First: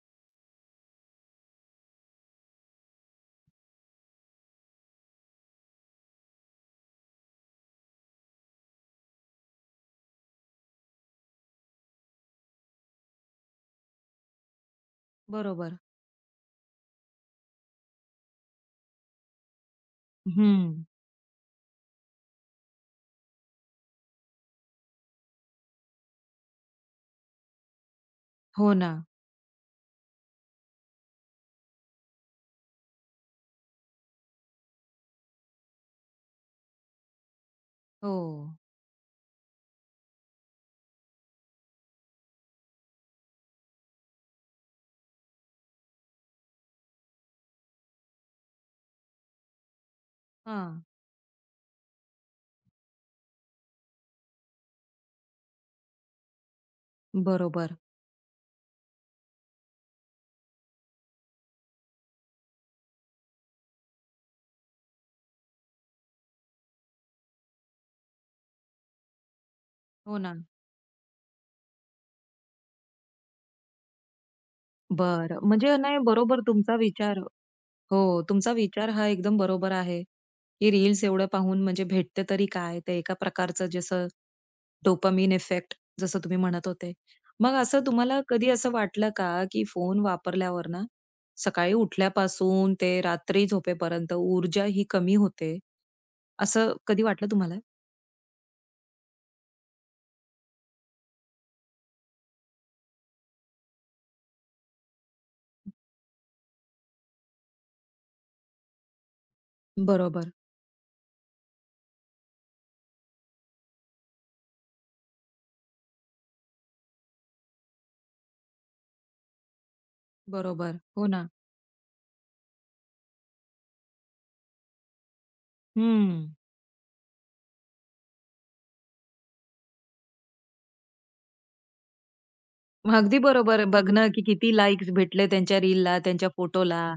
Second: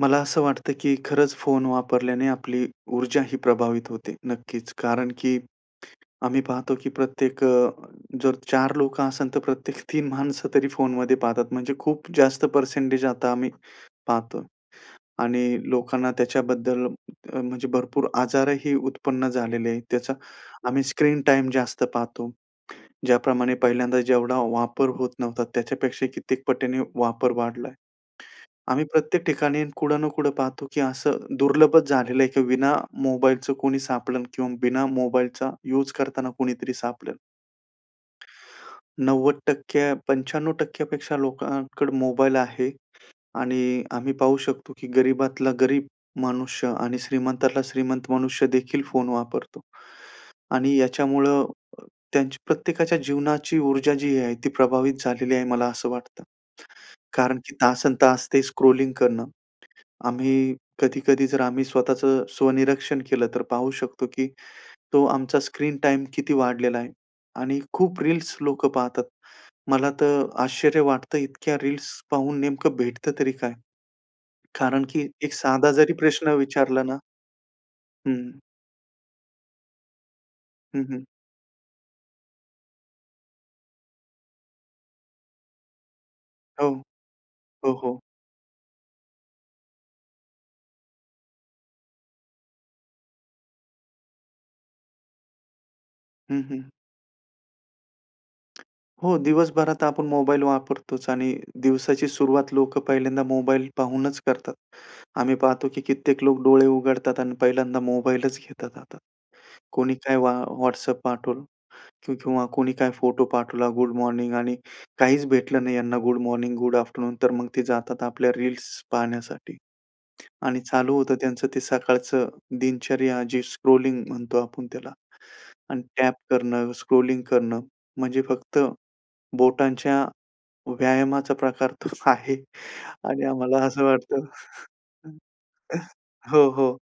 मला असं वाटतं की खरंच फोन वापरल्याने आपली ऊर्जा ही प्रभावित होते. नक्कीच कारण की आम्ही पाहतो की प्रत्येक अ, जर 4 लोकं असेल तर प्रत्येक 3 माणसं तरी फोनमध्ये पाहतात म्हणजे खूप जास्त पर्सेंटेज आता आम्ही पाहतो. आणि बरोबर. लोकांना त्याच्याबद्दल म्हणजे भरपूर आजारही उत्पन्न झालेले आहेत त्याचा हं. आम्ही स्क्रीन टाईम जास्त पाहतो. ज्याप्रमाणे पहिल्यांदा जेवढा वापर होत नव्हता त्याच्यापेक्षा कित्येक पटीने वापर वाढलाय. हो आम्ही ना. प्रत्येक ठिकाणी कुठं ना कुठे पाहतो की असं दुर्लभच झालेलं आहे की विना मोबाईलचं कोणी सापडेल किंवा बिना मोबाईलचा यूज करताना कोणीतरी सापडेल. हो. 90%- 95% पेक्षा लोकांकडे मोबाईल आहे. आणि आम्ही पाहू शकतो की गरीबातला गरीब मनुष्य आणि श्रीमंतातला श्रीमंत मनुष्यदेखील फोन वापरतो. आणि हां. याच्यामुळं त्यांची प्रत्येकाच्या जीवनाची ऊर्जा जी आहे ती प्रभावित झालेली आहे. मला असं वाटतं कारण की बरोबर. तासनतास ते स्क्रॉलिंग करणं आम्ही कधी-कधी जर आम्ही स्वतःचं स्वनिरीक्षण केलं तर पाहू शकतो की तो आमचा स्क्रीन टाईम किती वाढलेला आहे आणि खूप रील्स लोकं पाहतात. मला हो तर ना. आश्चर्य वाटतं इतक्या रील्स पाहून नेमकं भेटतं तरी काय. कारण की एक बरं! साधा म्हणजे जरी नाही प्रश्न बरोबर तुमचा विचारला ना. विचार हो. हं. तुमचा विचार हा एकदम बरोबर आहे. की हं, रील्स हं. एवढं पाहून म्हणजे भेटते तरी काय ते एका प्रकारचं जसं डोपामाइन इफेक्ट जसं तुम्ही म्हणत हो. होते. मग हो, असं हो. तुम्हाला कधी असं वाटलं का की फोन वापरल्यावर ना सकाळी उठल्यापासून ते रात्री झोपेपर्यंत ऊर्जा ही कमी होते. हं, हं. असं कधी वाटलं तुम्हाला? हो दिवसभरात आपण मोबाईल वापरतोच आणि दिवसाची सुरुवात लोकं पहिल्यांदा मोबाईल पाहूनच करतात. आम्ही पाहतो की कित्येक लोक डोळे उघडतात आणि पहिल्यांदा मोबाईलच घेतात हातात. कोणी काय बरोबर. वा WhatsApp पाठवलं किंवा कोणी काय फोटो पाठवला गुड मॉर्निंग आणि काहीच भेटलं नाही यांना गुड मॉर्निंग, गुड आफ्टरनून तर मग ते जातात आपल्या रील्स पाहण्यासाठी. आणि बरोबर, चालू हो होतं ना. त्यांचं ते सकाळचं दिनचर्या जी स्क्रॉलिंग म्हणतो आपण त्याला. आणि टॅप हं. करणं, स्क्रॉलिंग करणं म्हणजे फक्त बोटांच्या व्यायामाचा प्रकार तर आहे अगदी आणि आम्हाला बरोबर. असं बघणं वाटतं किती लाइक्स भेटले. त्यांच्या रीलला त्यांच्या हो. हो. फोटोला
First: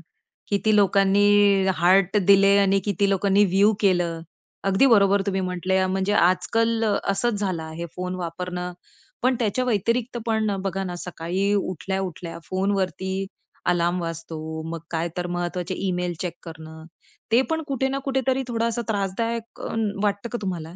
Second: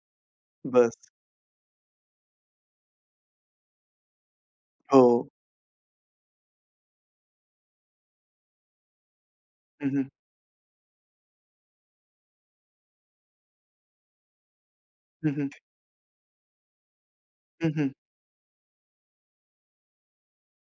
किती बस. लोकांनी हार्ट दिले आणि किती लोकांनी व्ह्यू केलं. अगदी बरोबर हो. तुम्ही म्हंटल म्हणजे आजकाल अ, असंच झालं आहे फोन वापरणं पण त्याच्या हं, हं. व्यतिरिक्त पण बघा ना सकाळी उठल्या-उठल्या फोनवरती अलार्म वाजतो. मग काय तर हं, हं. महत्वाचे ईमेल चेक करणं ते पण हं, कुठे हं. ना कुठेतरी थोडासा त्रासदायक वाटतं का तुम्हाला?